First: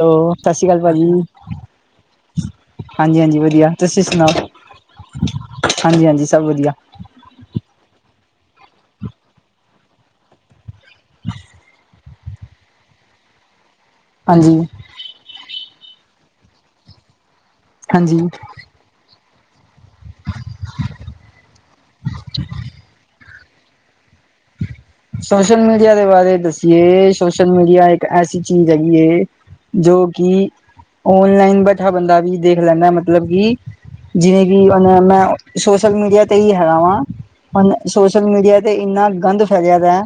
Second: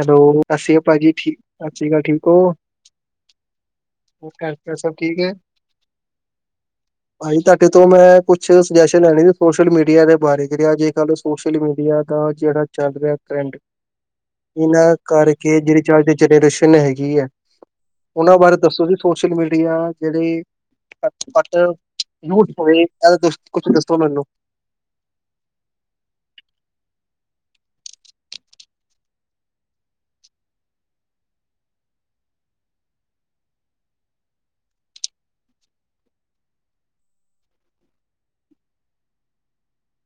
Hello ਸਤਿ ਸਸ ਸ੍ਰੀ ਸ਼੍ਰੀ ਅਕਾਲ ਭਾਜੀ ਠੀਕ ਸਤਿ ਸ਼੍ਰੀ ਅਕਾਲ ਠੀਕ ਹੋ ਹੋਰ ਹਾਂਜੀ-ਹਾਂਜੀ ਵਧੀਆ ਤੁਸੀ ਸੁਣਾਓ? ਘਰ ਪਰਿਵਾਰ ਸਭ ਠੀਕ ਹਾਂਜੀ-ਹਾਂਜੀ ਸਭ ਵਧੀਆ। ਹਾਂਜੀ ਤੁਹਾਡੇ ਤੋਂ ਮੈ ਕੁਛ ਸੁਜੈਸ਼ਨ ਲੈਣੀ ਏ, ਸੋਸ਼ਲ ਮੀਡੀਆ ਦੇ ਬਾਰੇ ਜੇੜੇ ਆ ਕੱਲ੍ਹ ਸੋ਼ਸ਼ਲਮੀਡੀਆ ਦਾ ਜੇੜਾ ਚੱਲ ਰਿਆ ਟਰੈਡ ਹਾਂਜੀ। ਕਰਕੇ ਜੇੜੀ ਚ ਅੱਜ ਦੀ ਜਨਰੇਸ਼ਨ ਹੈਗੀ ਐ। ਹਾਂਜੀ ਓਨਾਂ ਬਾਰੇ ਦੱਸੋ ਵੀ ਸੋਸ਼ਲ ਮੀਡੀਆ ਜੇੜੇ [inaudible] ਕੁਛ ਦੱਸੋ ਮੈਨੂੰ ਸੋਸ਼ਲ ਮੀਡੀਆ ਦੇ ਬਾਰੇ ਦੱਸੀਏ, ਸੋਸ਼ਲ ਮੀਡੀਆ ਇੱਕ ਐਸੀ ਚੀਜ਼ ਹੈਗੀ ਏ ਜੋ ਕੀ ਆਨਲਾਈਨ ਬੈਠਾ ਬੰਦਾ ਵੀ ਦੇਖ ਲੈਦਾ ਮਤਲਬ ਕਿ ਜਿਵੇਂ ਕਿ ਮੈ ਸੋਸ਼ਲ ਮੀਡੀਆ ਤੇ ਈ ਹੈਗਾ ਵਾਂ। ਸੋਸ਼ਲ ਮੀਡੀਆ ਤੇ ਏਨਾ ਗੰਦ ਫੈਲਿਆ ਵਾ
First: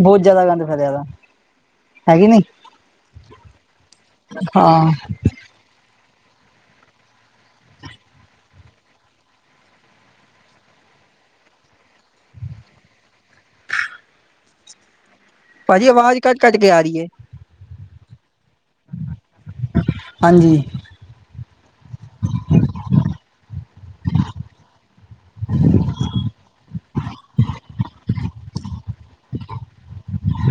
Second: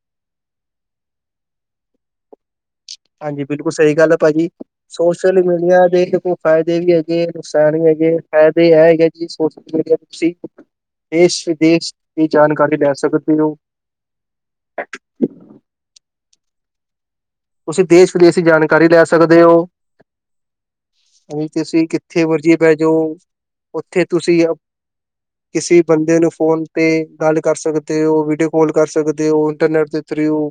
ਬਹੁਤ ਜਿਆਦਾ ਗੰਦ ਫੈਲਿਆ ਵਾ ਹੈ ਕੇ ਨਈ ਹਾਂਜੀ ਬਿਲਕੁਲ ਸਈ ਗੱਲ ਐ। ਭਾਜੀ ਹਾਂ ਸੋਸ਼ਲ ਮੀਡੀਆਂ ਦੇ ਕੋਈ ਫਾਇਦੇ ਵੀ ਹੈਗੇ ਐ ਨੁਕਸਾਨ ਵੀ ਹੈਗੇ ਐ ਫਾਇਦੇ ਐ ਹੈਗੇ ਜੀ ਸੋਸ਼ਲ ਮੀਡੀਆ ਦੇ ਤੁਸੀ ਦੇਸ਼-ਵਿਦੇਸ਼ ਦੀ ਜਾਣਕਾਰੀ ਲੈ ਸਕਦੇ ਓ। [unintelligible] ਭਾਜੀ, ਆਵਾਜ਼ ਕੱਟ-ਕੱਟ ਕੇ ਆ ਰਈ ਐ। ਤੁਸੀ ਦੇਸ਼ ਵਿਦੇਸ਼ ਦੀ ਜਾਣਕਾਰੀ ਲੈ ਸਕਦੇ ਓ। ਹਾਂਜੀ ਅ ਤੁਸੀ ਕਿਥੇ ਮਰਜੀ ਬੈਜੋ ਉਥੇ ਤੁਸੀ ਕਿਸੇ ਬੰਦੇ ਨੂੰ ਫੋਨ ਤੇ ਗੱਲ ਕਰ ਸਕਦੇ ਓ। ਵੀਡੀਓ ਕਾਲ ਕਰ ਸਕਦੇ ਓ। ਇੰਟਰਨੈਟ ਤੇ ਓ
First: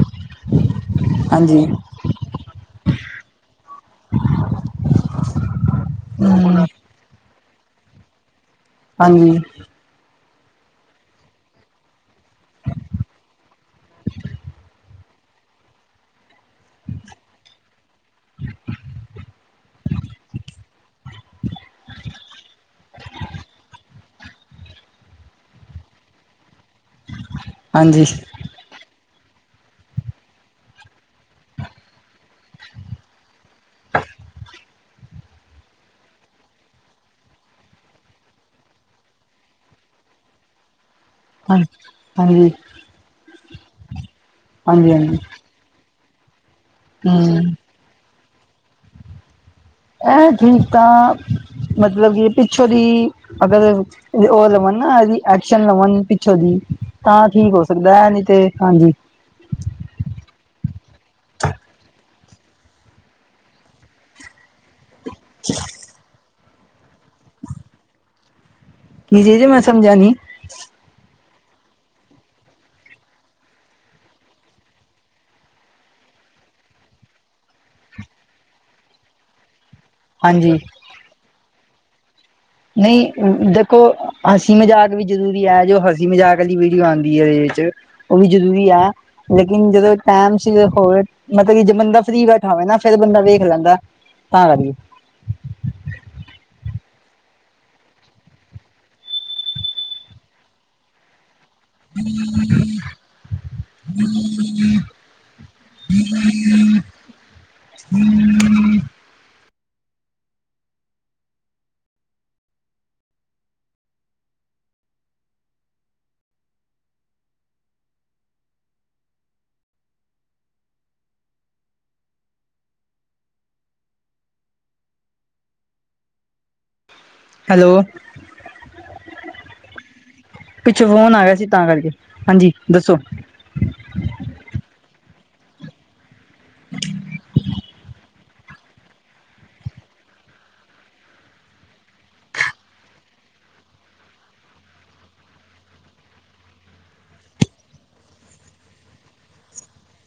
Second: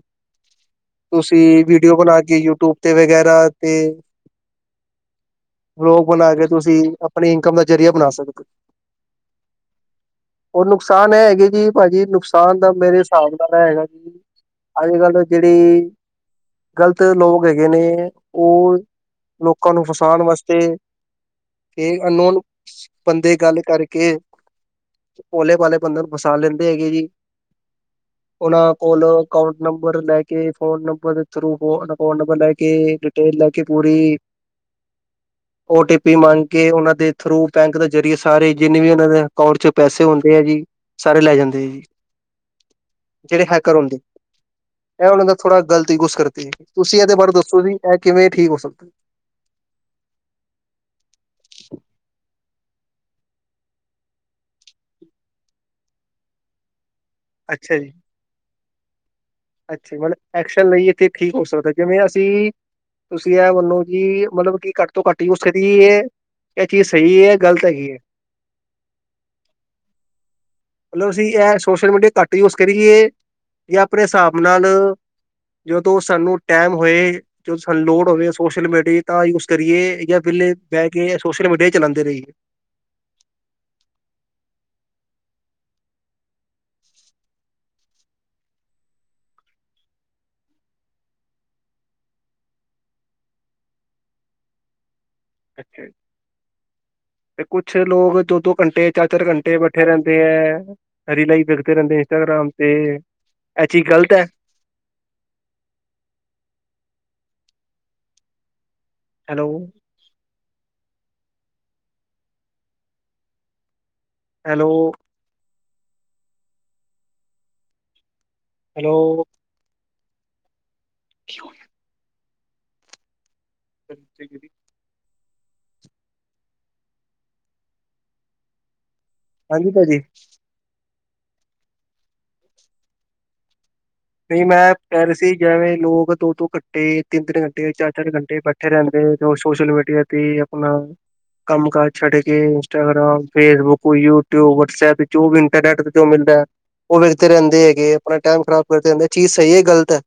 ਤੁਸੀਂ ਹਾਂਜੀ ਵੀ ਲਾ ਕੇ ਯੂਟਿਊਬ ਤੇ ਵਗੈਰਾ ਤੇ ਵਲੋਗ ਬਣਾ ਕੇ ਤੁਸੀਂ ਕਿ ਆਪਣੇ ਇਨਕਮ ਜੇਹੜੀ ਏ ਬਣਾ ਸਕਦੇ। ਹਾਂਜੀ। ਔਹ ਨੁਕਸਾਨ ਇਹ ਹੈਗੇ ਕਿ ਭਾਜੀ, ਨੁਕਸਾਨ ਦਾ ਮੇਰੇ ਹਿਸਾਬ ਨਾਲ ਏਹ ਹੈਗਾ ਕਿ। ਅੱਜ ਕੱਲ ਜਿਹੜੇ। ਗਲਤ ਲੋਗ ਹੈਗੇ ਨੇ, ਉਹ ਲੋਕਾਂ ਨੂੰ ਫਸਾਣ ਵਾਸਤੇ। ਇਹ ਅਨ ਨੋਨ ਬੰਦੇ ਗੱਲ ਕਰਕੇ। ਭੋਲੇ ਭਾਲੇ ਬੰਦੇ ਨੂੰ ਫਸਾ ਲੈਂਦੇ ਹੈਗੇ ਜੀ। ਹਾਂਜੀ। ਉਹਨਾਂ ਕੋਲੋਂ ਅਕੋਂਟ ਨੰਬਰ ਲੈ ਕੇ, ਫੋਨ ਨੰਬਰ। ਰਿਪੋਰਟ ਨੰਬਰ ਲੈ ਕੇ, ਡਿਟੇਲ ਲੈ ਕੇ ਪੂਰੀ। ਓਟੀਪੀ ਮੰਗ ਕੇ ਉਹਨਾਂ ਦੇ ਥਰੂ ਬੈਂਕ ਦੇ ਜਰੀਏ ਸਾਰੇ ਜਿੰਨੇ ਵੀ ਉਹਨਾਂ ਨੇ ਅਕਾਊਂਟ ਚ ਪੈਸੇ ਹੁੰਦੇ ਐ ਜੀ। ਸਾਰੇ ਲੈ ਹਾਂ ਜਾਂਦੇ ਜੀ, ਹਾਂਜੀ ਜਿਹੜੇ ਹੈਕਰ ਹੁੰਦੇ, ਹਾਂਜੀ ਇਹ ਹਾਂਜੀ ਓਹਨਾਂ ਦਾ ਥੋੜਾ ਗਲਤ। ਤੇ ਉਸ ਕਰਕੇ, ਤੁਸੀਂ ਇਹਦੇ ਬਾਰੇ ਹਮ ਦੱਸੋ ਜੀ ਇਹ ਕਿਵੇਂ ਠੀਕ ਹੋ ਸਕਦੈ। ਏਹ ਤਰੀਕਾ, [unintelligible] ਮਤਲਬ ਬੀ ਪਿੱਛੋਂ ਦੀ। ਅਗਰ, ਉਹ ਲਵਨ ਨਾ, ਇਹਦੀ ਐਕਸ਼ਨ ਲਵਨ ਪਿੱਛੋਂ ਦੀ। ਆ ਕੀ ਹੋ ਸਕਦੈ, ਨਹੀਂ ਤੇ, ਹਾਂਜੀ। ਇੱਥੇ ਪਰ, ਐਕਸ਼ਨ ਲਈਏ ਤੇ ਠੀਕ ਹੋ ਸਕਦੈ ਜਿਵੇਂ ਅਸੀਂ। ਤੁਸੀਂ ਇਹ ਮੰਨੋ ਜੀ, ਮਤਲਬ ਕੀ [unintelligible] ਤੂੰ ਘੱਟ ਈ ਯੁਜ਼ਡ ਕਰਦੀ ਏ, ਇਹ ਚੀਜ਼ ਸਹੀ ਏ ਗਲਤ ਹੈਗੀ ਹੈ। ਜੀ, ਜੀ, ਮੈਂ ਸਮਝਾਂਗੀ। ਲਓ ਜੀ ਅਹਿ ਸੋਸ਼ਲ ਮੀਡੀਆ ਘੱਟ ਯੂਜ਼ ਕਰੀਏ, ਯਾ ਆਪਣੇ ਹਿਸਾਬ। ਉਹ ਨਾਲ [unintelligible] ਜਦੋਂ ਸਾਨੂੰ ਟੈਮ ਹੋਏ, ਜੋ ਸਾਨੂੰ ਲੋੜ ਹੋਵੇ ਸੋਸ਼ਲ ਮੀਡੀਆ ਤਾਂ ਯੂਜ ਕਰੀਏ। ਯਾਰ ਹਾਂਜੀ ਵੇਹਲੇ ਬਹਿ ਕੇ ਸੋਸ਼ਲ ਮੀਡੀਆ ਚਲਾਉਂਦੇ ਰਹੀ। ਨਹੀਂ, ਦੇਖੋ, ਹਸੀ ਮਜ਼ਾਕ ਵਿੱਚ ਵੀ ਜਰੂਰੀ ਐ, ਜੋ ਹੱਸੀ ਮਜ਼ਾਕ ਦੀ ਵੀਡੀਓ ਆਉਂਦੀ ਏ ਇੰਦੇ ਵਿੱਚ। ਓਵੀ ਜਰੂਰੀ ਐ। ਲੇਕਿਨ ਜਦੋਂ ਟਾਈਮ ਸਿਰਫ਼ ਹੋਵੇ, ਮਤਲਬ ਕੇ ਬੰਦਾ ਫਰੀ ਬੈਠਾ ਹੋਵੇ ਨਾ, ਫਿਰ ਬੰਦਾ ਵੇਖ ਲੈਂਦਾ। ਤਾਂ [unintelligible] ਅੱਛਾ [unintelligible] ਤੇ ਕੁਛ ਲੋਗ ਦੋ-ਦੋ ਘੰਟੇ, ਚਾਰ-ਚਾਰ ਘੰਟੇ, ਬੈਠੇ ਰਹਿੰਦੇ ਐ। ਆ ਰੀਲਾਂ ਹੀ ਵੇਖਦੇ ਰਹਿੰਦੇ ਇੰਸਟਾਗ੍ਰਾਮ ਤੇ, ਇਹ ਚੀਜ਼ ਗ਼ਲਤ ਐ? ਜ [inaudible] [unintelligible] [inaudible] ਹੈਲੋ। ਹੈਲੋ। ਹੈਲੋ। ਕੀ ਹੋ ਰਿਹੈ [unintelligible] ਸ [unintelligible] ਹੈਲੋ। ਹਾਂਜੀ, ਭਾਜੀ। ਪਿਛੋ ਫ਼ੋਨ ਆ ਰਿਹਾ ਸੀ ਤਾਂ ਕਰਕੇ, ਹਾਂਜੀ ਦੱਸੋ। ਤੇ ਮੈਂ ਪੈਲਿਸੀ, [unintelligible] ਜੈਂਵੇ ਲੋਗ ਦੋ-ਦੋ ਘੰਟੇ, ਤਿੰਨ- ਤਿੰਨ। [unintelligible] ਤੇ ਚਾਰ - ਚਾਰ ਘੰਟੇ ਬੈਠੇ ਰਹਿੰਦੇ ਨੇ, ਜੌ ਸੋਸ਼ਲ ਮੀਡੀਆ ਤੇ ਆਪਣਾ। ਕੰਮਕਾਰ ਛੱਡ ਕੇ, ਇੰਸਟਾਗਰਾਮ, ਫੇਜ਼ਬੁਕ, ਯੂਟਿਊਬ, ਵਟਸਐਪ ਜੋ ਵੀ ਇੰਟਰ [unintelligible] ਜੋ ਮਿਲਦੈ, ਉਹ ਵੇਖਦੇ ਰਹਿੰਦੇ ਹੈਗੇ ਏ, ਆਪਣਾ ਟੈਮ ਖਰਾਬ ਕਰਦੇ ਰਹਿੰਦੇ, ਚੀਜ਼ ਸਹੀ ਏ ਗਲਤ ਹੈ।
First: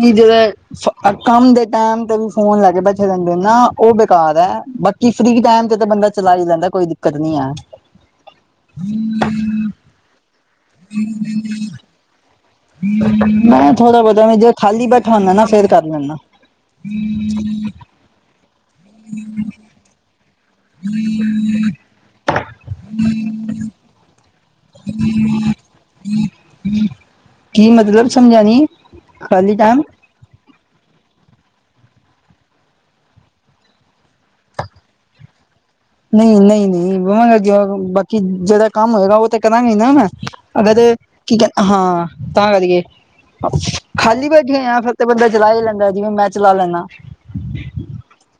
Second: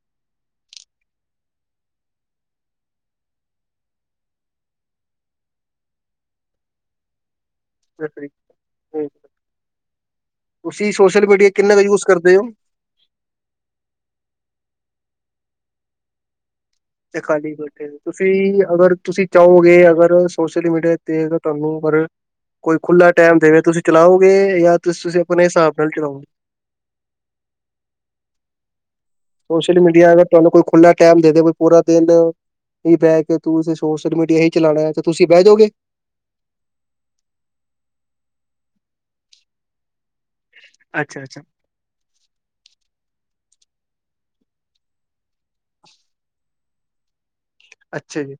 ਨੀਂ ਜੈਵੇ [unintelligible] ਸੱਭ, [unintelligible] ਕੰਮ ਦੇ ਟੈਮ, ਜਦੋਂ ਫੋਨ ਲੈ ਕੇ ਬੈਠੇ ਰਹਿੰਦੇ ਨਾ, ਉਹ ਬੇਕਾਰ ਐ, ਪਰ ਕਿਸੀ ਵੀ ਟੈਮ [unintelligible] ਜਦੋਂ ਬੰਦਾ ਚਲਾ ਈ ਜਾਂਦੈ, ਕੋਈ ਦਿੱਕਤ ਨਹੀਂ ਐ। [inaudible] ਤੁਸੀ ਸੋਸ਼ਲ ਮੀਡੀਆ ਕਿੰਨਾ ਕੁ ਯੂਜ਼ ਕਰਦੇ ਓ। ਮੈਂ ਥੋੜਾ ਬਹੁਤਾ, ਜੇ ਖਾਲੀ ਬੈਠਾ ਹੁੰਦਾ ਨਾ, ਫੇਰ ਕਰ ਲੈਣਾ। ਤੇ ਖਾਲੀ ਬੈਠੇ, ਤੁਸੀਂ ਅਗਰ ਤੁਸੀਂ ਚਾਹੋਗੇ ਅਗਰ, ਸੋਸ਼ਲ ਮੀਡੀਆ ਤੇ ਤੁਹਾਨੂੰ ਪਰ, ਕੋਈ ਖੁੱਲਾ ਟਾਈਮ ਦੇਵੇ, ਤੁਸੀਂ ਚਲਾਓਗੇ ਜਾਂ ਤੁਸੀਂ ਤੁਸੀਂ ਆਪਣੇ ਹਿਸਾਬ ਨਾਲ ਚਲਾਓਗੇ? ਹਮ [inaudible] ਕੀ ਮਤਲਬ ਸਮਝਾਯਾ ਨਹੀ? ਸੋਸ਼ਲ ਮੀਡੀਆ ਅਰ, ਤੁਹਾਨੂੰ ਕੋਈ ਖੁੱਲ੍ਹਾ ਟਾਈਮ ਦੇ ਦੇ, ਪੂਰਾ ਦਿਨ ਕਹੇ ਬਹਿ ਕੇ ਤੂੰ ਸੋਸ਼ਲ ਮੀਡੀਆ ਹੀ ਚਲਾਣੈ, ਤੇ ਤੁਸੀਂ ਬਹਿ ਜੋਗੇ? ਨਹੀਂ ਨਹੀਂ ਨਹੀਂ ਵਾਂਗਾ ਬਾਕੀ ਜਿਹੜਾ ਕੰਮ ਹੋਏਗਾ, ਉਹ ਤਾਂ ਕਰਾਂਗੇ ਨਾ, ਮੈਂ ਅਗਰ ਅੱਛਾ ਕੀ ਅੱਛਾ ਕਹ ਹਾਂ, ਤਾਂ ਕਰ ਇਏ ਖਾਲੀ ਬੈਠੇਂ ਆਂ, ਫਿਰ ਤੇ ਬੰਦਾ ਚਲਾ ਹੀ ਲੈਂਦਾ, ਜਿਵੇਂ ਮੈਂ ਚਲਾ ਲੈਂਨਾ। ਅੱਛਾ ਜੀ।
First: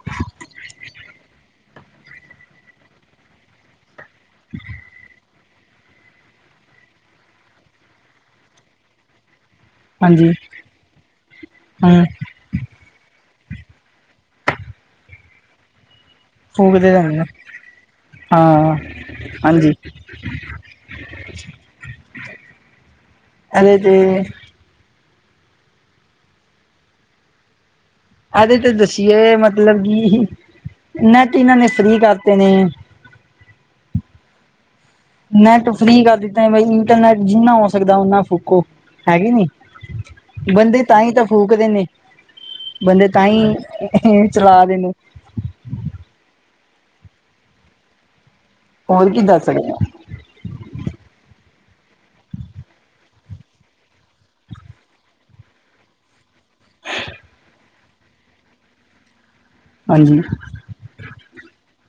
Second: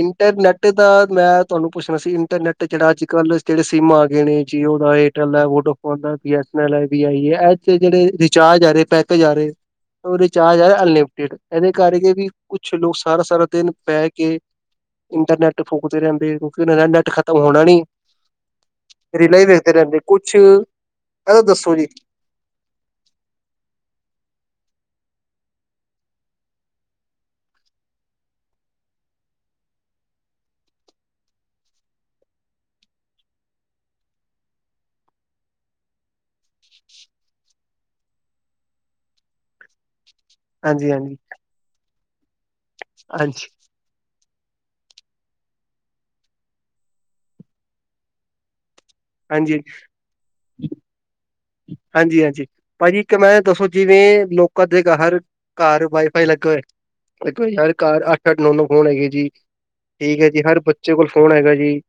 ਇੰਟਰਨੈੱਟ ਦਾ ਮੈਂ ਤੁਹਾਨੂੰ ਪੁੱਛਣਾ ਸੀ, ਇੰਟਰਨੈੱਟ ਜਿਹੜਾ ਅੱਜ ਕੱਲ੍ਹ ਜਿਹੜੇ ਸੀਮਾਂ ਜਾਣੇ ਜੀਓ, ਉਹਦਾ ਏਅਰਟੈਲ ਏ, ਵੋਡਾ ਆਦਾਂ ਬੀ ਐਸ ਅਨ ਲ ਐ, ਬੀ ਆਈ ਈ ਹੈ, ਐ ਤੇ ਜੇੜੇ ਰੀਚਾਰਜ ਆ ਰਹੇ, ਪੈਕੇਜ ਆ ਰਹੇ ਉਹ ਹਾਂਜੀ ਰਿਚਾਰਜ ਐ ਅਨਲਿਮਟਿਡ, ਇਹਦੇ ਹਮ ਕਰਕੇ ਵੀ ਕੁੱਛ ਲੋਕ ਸਾਰਾ ਸਾਰਾ ਦਿਨ ਪੈਅ ਕੇ, ਇੰਟਰਨੈਟ ਫੂਕਦੇ ਰਹਿੰਦੇ। ਕਿਉਂਕਿ, ਉਹ ਦਾ ਫੂਕਦੇ ਨੈਟ ਰਹਿੰਦੇ ਖਤਮ ਹੋਣਾ ਨੀ ਹਾਂ ਰੀਲਾ ਹੀ ਹਾਂਜੀ ਵੇਖਦੇ ਰਹਿੰਦੇ ਕੁਛ, ਗਲ ਦੱਸੋ ਜੀ? ਐਨੇ ਤੇ ਇਹਦੇ ਤੇ ਦੱਸੀਏ ਮਤਲਬ ਕਿ, ਨੈਟ ਇਹਨਾਂ ਨੇ ਫ੍ਰੀ ਕਰਤੇ ਨੇ। ਨੈੱਟ ਫ੍ਰੀ ਕਰ ਦਿੱਤਾ, ਬਾਈ ਇੰਟਰਨੈਟ ਜਿੰਨਾ ਹੋ ਸਕਦਾ ਓਨਾ ਫੂਕੋ। ਹੈ ਗੇ ਨੀ ਬੰਦੇ ਹਾਂਜੀ ਤਾਂਹੀ ਹਾਂਜੀ ਤਾਂ ਫੂਕਦੇ ਨੇ, ਬੰਦੇ ਹਾਂਜੀ ਤਾਂਹੀ ਚਲਾ ਰੇ ਨੇ। ਹੋਰ ਕੀ ਦੱਸ ਹਾਂਜੀ ਰਿ ਹਾਂਜੀ-ਹਾਂਜੀ, ਭਾਜੀ ਇੱਕ ਮੈਂ ਦੱਸੋ ਜਿਵੇਂ ਲੋਕਾਂ ਦੇ ਗਾਹਰ ਘਾਰ ਵਾਈ-ਫਾਈ ਲੱਗਾ ਹੋਏ ਤੇ ਕੋਈ ਗਲ, ਘਾਰ ਅੱਠ-ਅੱਠ, ਨੋ-ਨੋ ਫੋਨ ਹੈਗੇ ਜੀ। ਹਾਂਜੀ ਠੀਕ ਐ ਜੀ, ਹਰ ਬੱਚੇ ਕੋਲ੍ਹ ਫੋਨ ਹੈਗਾ ਜੀ।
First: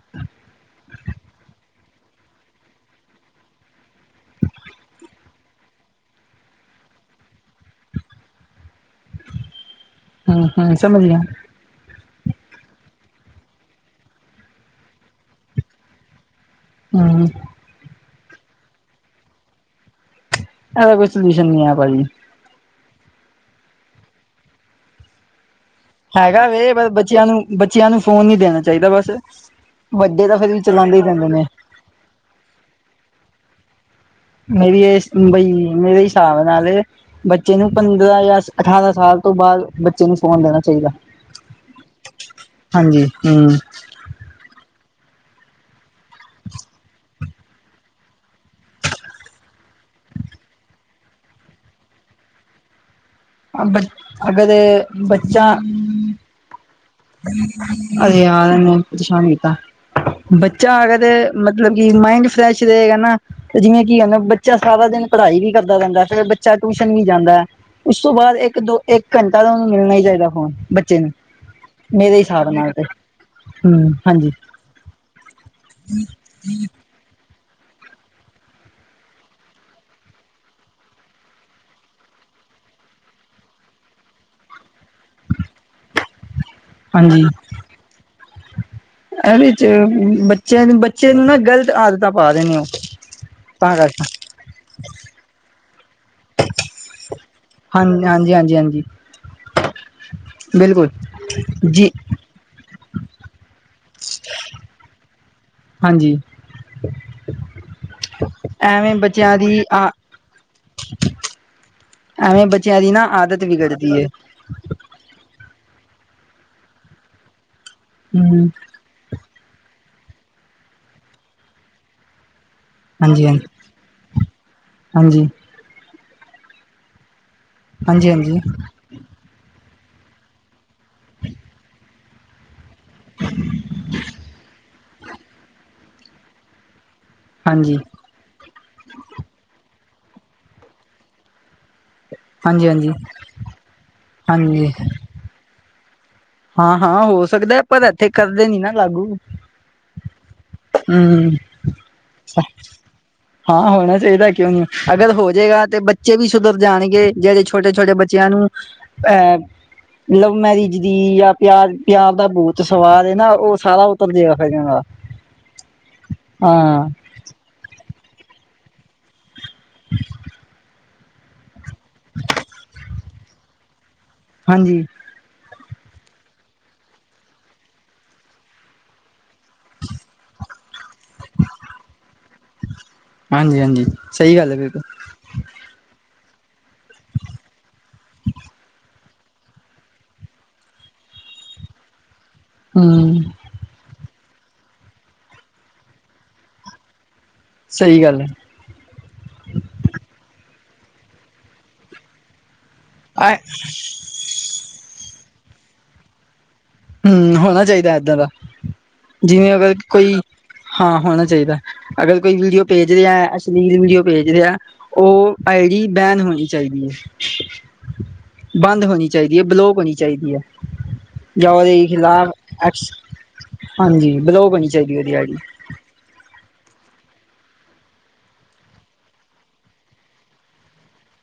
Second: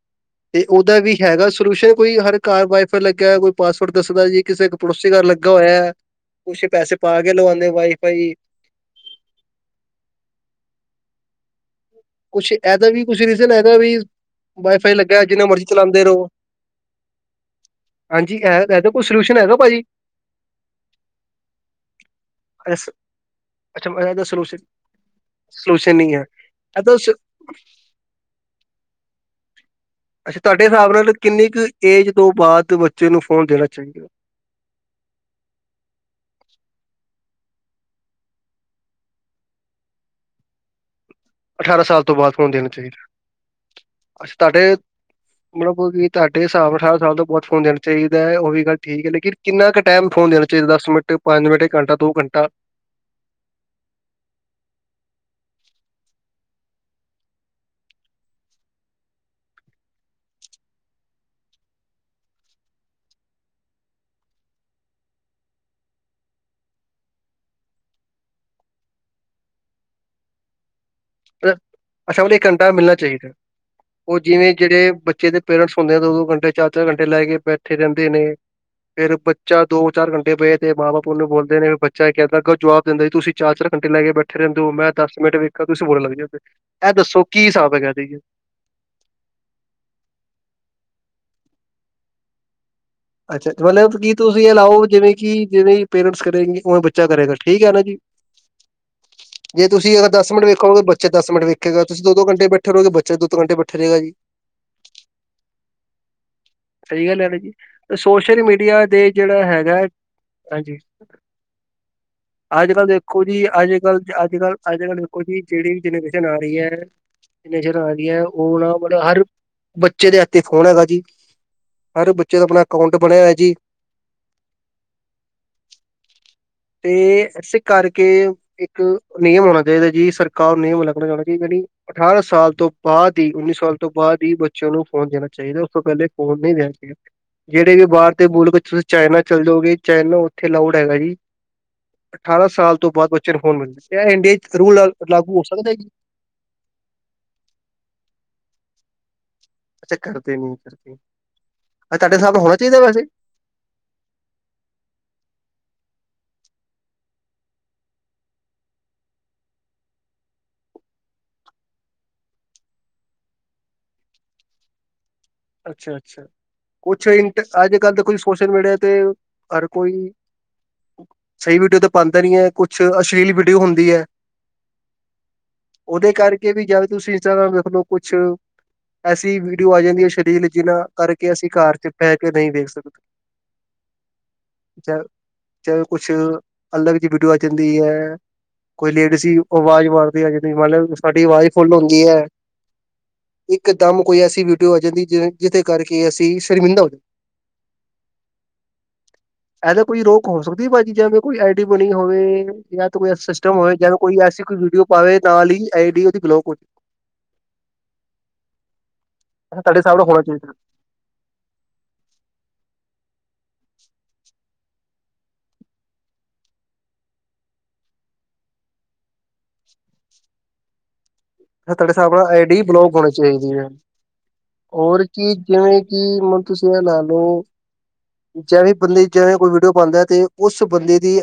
ਤੇ ਉਹਦਾ ਵੀ ਹੈਗਾ ਸੋਲਿਊਸ਼ ਕੋਈ ਹਰ ਘਾਰ ਵਾਈ-ਫਾਈ ਲੱਗਿਆ, ਕੋਈ ਪਾਸਵਰਡ ਦੱਸਦਾ ਜੀ। ਕਿਸੇ ਇੱਕ ਪੜੋਸੀ ਘਰ ਲੱਗਾ ਹੋਇਐ ਕੁਸ਼ ਪੈਸੇ ਪਾ ਕੇ ਲਵੋਂਦੇ ਵਾਈਫਾਈ। ਹਾਂ-ਹਾਂ ਸਮਜ ਗਿਆ। ਕੁਛ ਇਹਦਾ ਵੀ ਕੁਛ ਰੀਜ਼ਨ, ਇਹਦਾ ਵੀ ਵਾਈ ਫਾਈ ਲੱਗਿਆ ਹੋਇਆ ਹੈ, ਜਿੰਨਾ ਮਰਜ਼ੀ ਚਲਾਉਂਦੇ ਰਹੋ। ਹਾਂ। ਹਾਂਜੀ, ਇਹ ਇਹਦਾ ਕੋਈ ਸੋਲਿਊਸ਼ਨ ਹੈਗਾ ਭਾਜੀ। ਇਹਦਾ ਕੋਈ ਸੋਲਿਊਸ਼ਨ ਨਹੀਂ ਐ, ਭਾਜੀ। ਅੱਛਾ, ਇਸਦਾ ਸੋਲਿਊਸ਼ਨ। ਸੋਲਿਊਸ਼ਨ ਨਹੀਂ। ਹੈ ਹੈਗਾ ਵੇ, ਪਰ ਇਹਦਾ ਸ- ਬੱਚਿਆਂ ਨੂੰ ਬੱਚਿਆਂ ਨੂੰ ਫ਼ੋਨ ਨੀ ਦੇਣਾ ਚਾਹੀਦਾ ਬਸ। ਵੱਡੇ ਤਾਂ ਅੱਛਾ ਫਿਰ ਵੀ ਤੁਹਾਡੇ ਹਿਸਾਬ ਚਲਾਂਦੇ ਹੀ ਨਾਲ ਰਹਿੰਦੇ ਨੇ। ਕਿੰਨੀ ਕੁ ਏਜ ਤੋਂ ਬਾਅਦ, ਬੱਚੇ ਨੂੰ ਫੋਨ ਦੇਣਾ ਚਾਹੀਦਾ। ਮੇਰੀ ਇਹ ਬਈ, ਮੇਰੇ ਹਿਸਾਬ ਨਾਲ ਬੱਚੇ ਨੂੰ ਪੰਦਰਾਂ ਜਾਂ ਅਠਾਰਾਂ ਸਾਲ ਤੋਂ ਬਾਅਦ, ਬੱਚੇ ਨੂੰ ਫੋਨ ਦੇਣਾ ਚਾਹੀਦਾ। ਅਠਾਰਾਂ ਸਾਲ ਤੋਂ ਬਾਅਦ ਫੋਨ ਦੇਣਾ ਹਾਂਜੀ ਚਾਹੀਦਾ, ਹੂੰ ਅੱਛਾ ਤੁਹਾਡੇ ਮਤਲਬ ਕਿ ਤੁਹਾਡੇ ਹਿਸਾਬ ਨਾਲ ਅਠਾਰ ਸਾਲ ਤੋਂ ਬਾਦ ਫੋਨ ਦੇਣਾ ਚਾਹੀਦਾ, ਉਹ ਵੀ ਗੱਲ ਠੀਕ ਹੈ, ਲੇਕਿਨ ਕਿੰਨਾ ਕੁ ਟਾਈਮ ਫੋਨ ਦੇਣਾ ਚਾਹੀਦਾ? ਦਸ ਮਿੰਟ, ਪੰਜ ਮਿੰਟ, ਇੱਕ ਘੰਟਾ, ਦੋ ਘੰਟਾ ਅ ਬਚ, ਅਗਰ ਬੱਚਾ ਅਰੇ ਯਾਰ ਏਨ੍ਹਾਂ ਪਰਸ਼ਾਨ ਕੀਤਾ ਬੱਚਾ ਅਗਰ ਤੇ ਮਤਲਬ ਕਿ ਮਾਇੰਡ ਫਰੈਸ਼ ਰਹੇਗਾ ਨਾ ਤੇ ਜਿਵੇਂ ਕੀ ਹਨਾ, ਬੱਚਾ ਸਾਰਾ ਦਿਨ ਪੜ੍ਹਾਈ ਵੀ ਕਰਦਾ ਰਹਿੰਦਾ, ਫਿਰ ਬੱਚਾ ਟਿਊਸ਼ਨ ਵੀ ਜਾਂਦੈ। ਉਸ ਤੋਂ ਬਾਅਦ ਇੱਕ-ਦੋ, ਇੱਕ ਘੰਟਾ ਤਾਂ ਉਹਨੂੰ ਮਿਲਨਾ ਈ ਚਾਈਦਾ ਫੋਨ ਬਟ ਅੱਛਾ, ਮਲਬ ਇੱਕ ਘੰਟਾ ਮਿਲਣਾ ਚਾਈਦਾ। ਹੂੰ ਓ ਜਿਵੇਂ ਜਿਹੜੇ ਬੱਚੇ ਦੇ ਪੇਰੈਂਟਸ ਹੁੰਦੇ ਐ ਦੋ-ਦੋ ਘੰਟੇ ਚਾਰ-ਚਾਰ ਘੰਟੇ ਲੈ ਕੇ ਬੈ ਉੱਥੇ ਰਹਿੰਦੇ ਨੇ। ਫੇਰ ਬੱਚਾ ਦੋ ਚਾਰ ਘੰਟੇ ਪਏ ਤੇ ਮਾਂ ਬਾਪ ਉਹਨੂੰ ਬੋਲਦੇ ਨੇ, ਵੀ ਬੱਚਾ ਇਹ ਕਹਿੰਦਾ ਅੱਗੋਂ ਜਵਾਬ ਦਿੰਦਾ ਤੁਸੀਂ। ਚਾਰ ਚਾਰ ਘੰਟੇ ਲੈ ਕੇ ਬੈਠੇ ਰਹਿੰਦੇ ਹੋ, ਮੈਂ ਦਸ ਮਿੰਟ ਵੇਖਾਂ, ਤੁਸੀਂ ਬੋਲਣ ਲੱਗ ਜਾਂਦੇ ਹੋ, ਇਹ ਦੱਸੋ ਹਾਂਜੀ-ਹਾਂਜੀ। ਕੀ ਹਿਸਾਬ ਹੈ ਐਦੇ ਚ। ਇਹਦੇ 'ਚ ਬੱਚਿਆਂ ਬੱਚੇ ਨੂੰ ਨਾ, ਗ਼ਲਤ ਆਦਤਾਂ ਪਾ ਰਹੇ ਨੇ। ਅੱਛਾ ਤਾਂ ਮਤਲਬ ਕਰਕੇ ਕੀ ਤੁਸੀਂ ਇਹ ਅਲਾਓ, ਜਿਵੇਂ ਕਿ ਜਿਵੇਂ ਪੇਰੈਂਟਸ ਕਰਗੇ ਉਵੇਂ ਬੱਚੇ। ਬੱਚਾ ਕਰੇਗਾ, ਠੀਕ ਹੈ ਨਾ ਹਾਂ ਜੀ। ਹਾਂਜੀ ਹਾਂਜੀ ਹਾਂਜੀ ਜੇ ਤੁਸੀਂ ਅਗਰ ਦਸ ਮਿੰਟ ਵੇਖੋਗੇ, ਬਿਲਕੁਲ ਬੱਚਾ ਦਸ ਮਿੰਟ ਵੇਖੇਗਾ ਜੀ ਤੁਸੀਂ। ਦੋ ਦੋ ਘੰਟੇ ਬੈਠੇ ਰਹੋਗੇ, ਤੇ ਬੱਚਾ ਦੋ ਦੋ ਘੰਟੇ ਬੈਠੇ ਰਹੇਗਾ ਜੀ। ਹਾਂਜੀ ਸਹੀ ਗੱਲ ਇਵੇਂ ਜੀ। ਸੋਸ਼ਲ ਮੀਡੀਆ ਐਵੇਂ ਦੇ ਬੱਚਿਆਂ ਜਿਹੜਾ ਦੀ ਹੈਗਾ ਹੈ ਆ ਹਾਂਜੀ। ਐਵੇਂ ਅੱਜ ਬੱਚਿਆਂ ਕੱਲ ਦੀ ਨਾ ਦੇਖੋ ਆਦਤ ਜੀ, ਅੱਜ ਵਿਗੜਦੀ ਕੱਲ, ਹੈ ਅੱਜ ਕੱਲ, ਅੱਜ ਕੱਲ। ਦੇਖੋ ਜੀ ਜਿਹੜੀ ਵੀ ਜਨਰੇਸ਼ਨ ਆ ਰਹੀ ਹੈ, ਜਨਰੇਸ਼ਨ ਆ ਰਹੀ ਹੈ ਹਮ ਉਹ ਨਾ। ਕੋਲ ਹਰ ਬੱਚੇ ਦੇ ਹੱਥ 'ਚ ਫੋਨ ਹੈਗਾ ਜੀ, ਹਰ ਬੱਚੇ ਦਾ ਆਪਣਾ। ਅਕਾਊਂਟ ਬਣਿਆ ਹਾਂਜੀ ਹੋਇਆ ਹਾਂਜੀ, ਜੀ। ਹਾਂਜੀ। ਤੇ ਇਸੇ ਕਰਕੇ। ਹਾਂਜੀ ਹਾਂਜੀ ਇੱਕ ਨਿਯਮ ਹੋਣਾ ਚਾਹੀਦਾ ਜੀ। ਸਰਕਾਰ ਨਿਯਮ ਲੱਗਣਾ ਚਾਹੀਦਾ ਜੀ। ਜਿਹੜੀ ਅਠਾਰਾਂ ਸਾਲ ਤੋਂ ਬਾਅਦ ਈ ਉੱਨੀ ਸਾਲ ਤੋਂ ਬਾਅਦ ਹੀ ਬੱਚਿਆਂ ਨੂੰ ਫੋਨ ਦੇਣਾ ਚਾਈਦਾ, ਉਸ ਤੋਂ ਪਹਿਲੇ ਫੋਨ ਨਹੀਂ ਦੇਣਾ ਚਾਈਦਾ। ਜਿਹੜੇ ਹਾਂਜੀ ਵੀ ਬਾਹਰ ਦੇ ਮੁਲਕ ਤੁਸੀਂ ਚਾਈਨਾ ਚੱਲ ਜਓਗੇ, ਚਾਈਨਾ ਉੱਥੇ ਅਲਾਉਡ ਹੈਗਾ ਜੀ। ਅਠਾਰਾਂ ਹਾਂਜੀ ਸਾਲ ਤੋਂ ਹਾਂਜੀ ਬਾਅਦ ਬੱਚੇ ਨੂੰ ਫੋਨ ਮਿਲੂ, ਤੇ ਇਹ ਇੰਡੀਆ ਚ ਹਾਂਜੀ ਰੂਲ ਲਾਗੂ ਹੋ ਸਕਦਾ ਐ ਜੀ। ਹਾਂ, ਹਾਂ, ਹੋ ਸਕਦਾ ਪਰ ਇੱਥੇ ਕਰਦੇ ਨੀਂ ਨਾਂ ਲਾਗੂ। ਅੱਛਾ ਕਰਦੇ ਨੀਂ, [unintelligible] ਹਮ ਤੁਹਾਡੇ ਹਿਸਾਬ ਨਾਲ ਹੋਣਾ ਚਾਈਦਾ ਵੈਸੇ। ਹਾਂ ਹੋਣਾ ਚਾਈਦਾ, ਕਿਉਂ ਨੀਂ? ਅਗਰ ਹੋ ਜਏਗਾ ਤੇ ਬੱਚੇ ਵੀ ਸੁਧਰ ਜਾਣਗੇ ਜਿਹੜੇ ਛੋਟੇ-ਛੋਟੇ ਬੱਚੇ ਬੱਚਿਆਂ ਨੂੰ ਅਹ ਲਵ ਮੈਰਿਜ ਦੀ ਜਾਂ ਪਿਆਰ ਪਿਆਰ ਦਾ ਭੂਤ ਸਵਾਰ ਐ ਨਾਂ, ਉਹ ਸਾਰਾ ਉਤਰ ਜੇ ਗਾ ਫੇਰ ਇਹਨਾਂ ਦਾ ਅੱਛਾ ਅੱਛਾ, ਹਾਂ ਕੁਛ ਇੰਝ ਅੱਜ-ਕੱਲ ਤਾਂ ਕੁੱਝ ਸੋਸ਼ਲ ਮੀਡੀਆ ਤੇ ਹਰ ਕੋਈ, ਸਹੀ ਵੀਡੀਓ ਤਾਂ ਪਾਉਂਦਾ ਨਈਂ, ਕੁਛ ਅਸ਼ਲੀਲ ਵੀਡੀਓ ਹੁੰਦੀ ਐ। ਹਾਂਜੀ। ਉਹਦੇ ਕਰਕੇ ਵੀ ਜਦ ਤੁਸੀਂ ਇੰਸਟਾਗ੍ਰਾਮ ਦੇਖ ਲਓ, ਕੁਛ ਐਸੀ ਵੀਡੀਓ ਆ ਜਾਂਦੀ ਐ ਅਛੱ ਡੀਲ ਜਿੰਨਾਂ ਕਰਕੇ ਅਸੀਂ ਘਰ ਚ ਪੈ ਕੇ ਨਈਂ ਵੇਖ ਸਕਦੇ। ਹਾਂਜੀ ਹਾਂਜੀ। ਸਹੀ ਗੱਲ ਐ ਬਿਲਕੁਲ ਜਾਂ ਚਾਹੇ ਕੁਛ ਅਲਗ ਜੀ ਵੀਡੀਓ ਆ ਜਾਂਦੀ ਐ। ਕੋਈ ਲੇਡੀਜ਼ ਆਵਾਜ਼ ਮਾਰਦੀ ਆ ਜਿ ਮਤਲਬ ਸਾਡੀ ਆਵਾਜ਼ ਫੁੱਲ ਹੁੰਦੀ ਐ। ਹਂ ਇੱਕ ਦਮ ਕੋਈ ਐਸੀ ਵਿਊਟੀਓ ਆ ਜਾਂਦੀ ਜਿ ਜਿਹਦੇ ਕਰਕੇ ਅਸੀਂ ਸ਼ਰਮਿੰਦਾ ਹੋ ਜਾਂ ਸਹੀ ਗੱਲ ਐ। ਇਹ ਤੇ ਕੋਈ ਰੋਕ ਹੋ ਸਕਦੀ ਭਾਜੀ, ਜਿਵੇਂ ਕੋਈ ਆਈ ਡੀ ਬਣੀ ਹੋਵੇ? ਜਾਂ ਤੇ ਕੋਈ ਆ ਸਿਸਟਮ ਹੋਵੇ ਜੇਂਵੇ ਕੋਈ ਐਸੀ ਕੋਈ ਵੀਡੀਓ ਪਾਵੇ, ਨਾਲ ਈ ਆਈ ਡੀ ਉਹਦੀ ਬਲੋਕ ਹੋ ਜਾਵੇ। ਹਂ, ਹੋਣਾ ਚਾਹੀਦਾ ਏਦਾਂ ਦਾ, ਜਿਵੇਂ ਅਗਰ ਤੁਹਾਡੇ ਹਿਸਾਬ ਨਾਲ ਕੋਈ ਹੋਣਾ ਚਾਹੀਦਾ ਹਾਂ ਹੋਣਾ ਚਾਈਦਾ। ਅਗਰ ਕੋਈ ਵੀਡੀਓ ਭੇਜ ਰਿਹਾ, ਅਸ਼ਲੀਲ ਵੀਡੀਓ ਭੇਜ ਰਿਆ ਉਹ ਆਈ ਡੀ ਬੈਨ ਹੋਣੀ ਚਾਈਦੀ ਐ। ਬੰਦ ਹੋਣੀ ਚਾਈਦੀ ਐ। ਬਲੋਕ ਹੋਣੀ ਚਾਈਦੀ ਐ। ਇਹ ਤੁਹਾਡੇ ਹਿਸਾਬ ਨਾਲ ਆਈ ਡੀ ਐਕਸ ਬਲੋਕ ਹੋਣੀ ਚਾਈਦੀ ਐ। ਹਾਂਜੀ ਬਲੋਕ ਹੋਣੀ ਚਾਹੀਦੀ ਹੋਰ ਉਹਦੀ ਆਈ ਕੀ ਡੀ ਜੇ ਕੀ ਮਨੂ ਤੁਸੀਂ ਇਹ ਲਾ ਲੋ ਲਓ। ਜਿਵੇਂ ਬੰਦੇ ਜਿਵੇਂ ਕੋਈ ਵੀਡੀਓ ਪਾਉਂਦਾ ਤੇ ਉਸ ਬੰਦੇ ਦੀ।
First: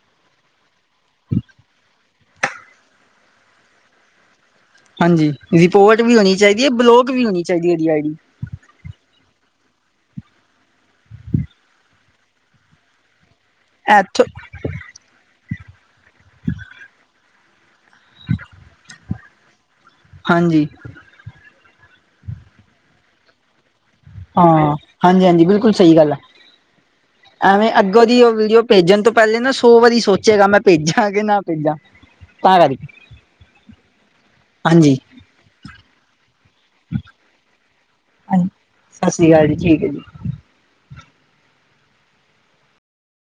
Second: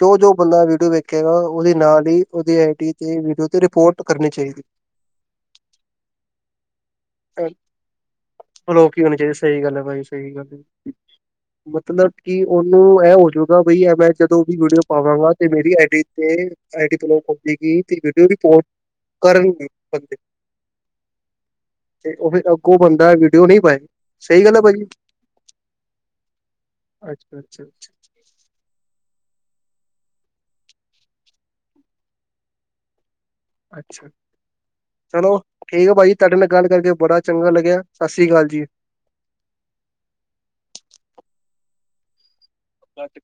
ਜੋ ਜੋ ਬੰਦਾ ਵੀਡੀਓ ਵੇਖੇਗਾ ਉਹਦੇ ਨਾਲ ਹੀ ਉਹਦੀ ਆਈ ਡੀ ਤੇ, ਵੀਡੀਓ ਤੇ ਰਿਪੋਰਟ ਕਰਨੀ ਚਾਈਦੀ। ਹਾਂਜੀ ਰਿਪੋਰਟ ਵੀ ਹੋਣੀ ਚਾਈਦੀ ਐ, ਬਲੋਕ ਵੀ ਹੋਣੀ ਚਾਈਦੀ ਏ ਉਹਦੀ ਆਈ ਡੀ। ਬਲੋਕ ਹੀ ਹੋਣੀ ਚਾਈਦੀ ਐ। ਸਹੀ ਗੱਲ ਐ ਭਾਜੀ ਸਹੀ ਗੱਲ ਐ। ਮਤਲਬ ਕਿ ਉਹਨੂੰ ਇਹ ਹੋਜੂ ਬੲਈ ਮੈਂ ਐਥੋਂ ਜਦੋਂ ਵੀ ਵੀਡੀਓ ਪਾਵਾਂਗਾ ਤੇ ਮੇਰੀ ਆਈ ਡੀ ਤੇ ਆਈ ਡੀ ਬਲਾਕ ਹੋ ਗੀ ਵੀਡੀਓ ਰਿਪੋਰਟ ਕਰਨਗੇ ਬੰਦੇ ਹਾਂਜੀ। ਤੇ ਉਹ ਫਿਰ ਅੱਗੋਂ ਬੰਦਾ ਵੀਡੀਓ ਨਈਂ ਪਾਏ। ਸਹੀ ਗੱਲ ਹੈ ਹਾਂ ਭਾਜੀ ਹਾਂਜੀ ਹਾਂਜੀ, ਬਿਲਕੁਲ ਸਹੀ ਗੱਲ ਏ, ਅੱਛਾ ਅੱਛਾ ਐਵੇਂ ਅੱਗੋਂ ਦੀ ਵੀਡੀਓ ਭੇਜਣ ਤੋਂ ਪਹਿਲੇ ਨਾਂ ਸੌ ਵਾਰੀ ਸੋਚੇਗਾ, ਮੈਂ ਭੇਜਾਂ ਕਿ ਨਾਂ ਭੇਜਾਂ? ਤਾਂ ਕਰਕੇ ਅੱਛਾ ਹਾਂਜੀ ਚਲੋ ਠੀਕ ਆ ਭਾਜੀ ਤੁਹਾਡੇ ਨਾਲ ਗੱਲ ਕਰਕੇ ਬੜਾ ਚੰਗਾ ਲੱਗਿਆ। ਸਤਿ ਸ੍ਰੀ ਅਕਾਲ ਹਾਂਜੀ ਜੀ। ਸਤਿ ਸ਼੍ਰੀ ਅਕਾਲ ਜੀ, ਠੀਕ ਐ ਜੀ। [unintelligible]